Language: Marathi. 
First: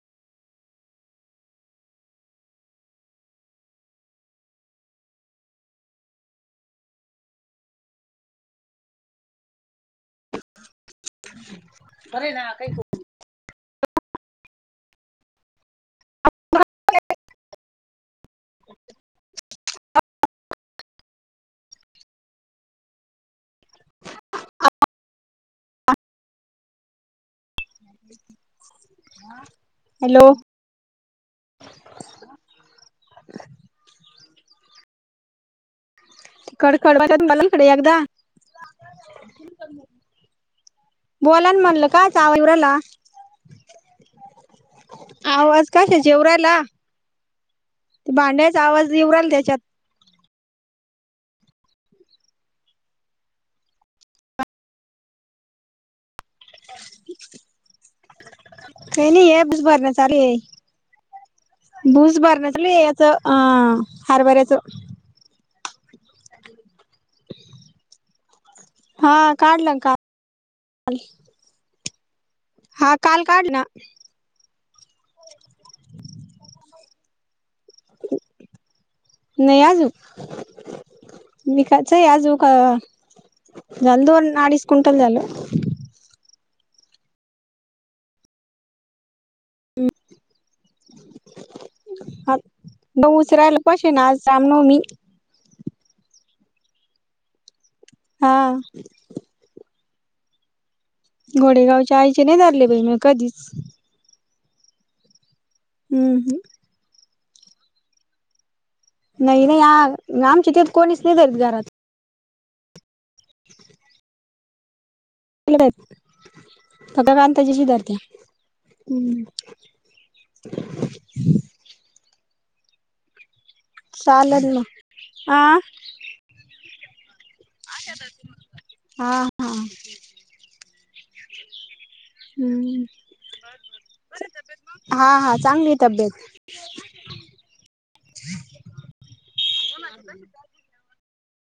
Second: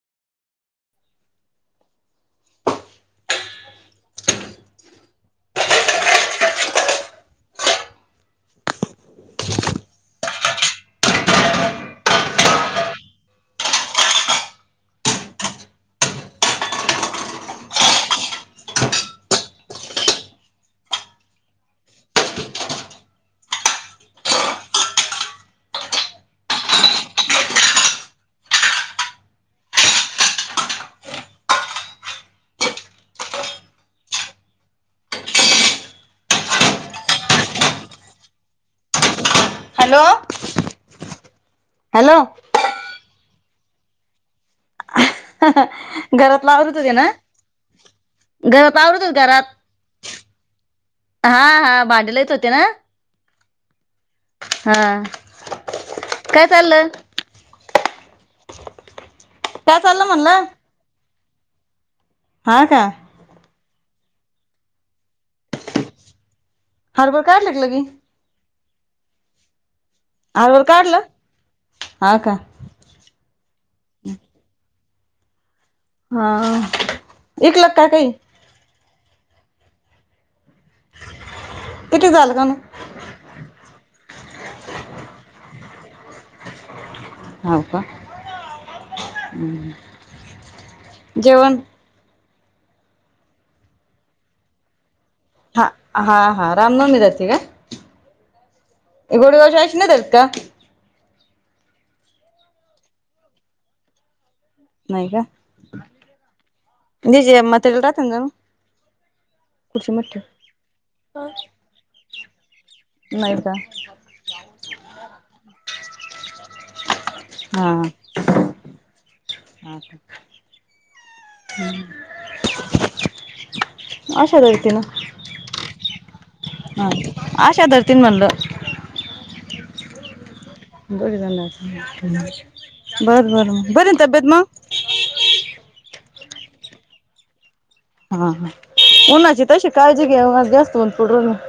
[inaudible] बरंय ना [unintelligible] हॅलो. खड खड [unintelligible] इकडे एकदा. हॅलो. काय हॅलो च आवाज येऊ रायला? आवाज कशाचा येऊ घरातलं राहिला आवरु तुझ्या ना? ते भांड्याचा आवाज घरात [unintelligible] येऊ राहिला घरात त्याच्यात हा हा भांडलेच होते ना? हा. काय चाल्लं? काही नाहि ए भुस भरण्या चालू ए भुस हा भरण्या [unintelligible] का याच अं हरभऱ्याच. हरबरे काढल कां? [unintelligible] हा काढलं ना काल. हळूहळू काढलं. हा का? हा काल काढलं ना. ह आ. एक लाख ताट ए. नाई अजूनं. निघायचय किती झालं आजून का, ना काल दोन अडीच क्विंटल झालं. [inaudible] हो का, हं. जेवण. [unintelligible] आज रामनवमी हा हा हा रामनवमी जाते काय? हां. [unintelligible] घोडेगावच्या आईचे नाही धरले बई मग कधीच. नाही का? हम्म हम. [unintelligible] नाही नाही कुठची मट आज आमच्या ते कोणीच नाही धरित घरात. नई का? आली बाई आता कान त्याच्याशी धरती या. हा का? [unintelligible] ह् [unintelligible] चालेल मग आं- हां. आशा धरते मणल. हां- बर झाल असेल, हम्म बरं- बरं, बरं तब्येत मग? हा. हा. चांगली ए तब्येत. हा हा उन्हाची तशी काळजी घ्या जास्त ऊन पडून.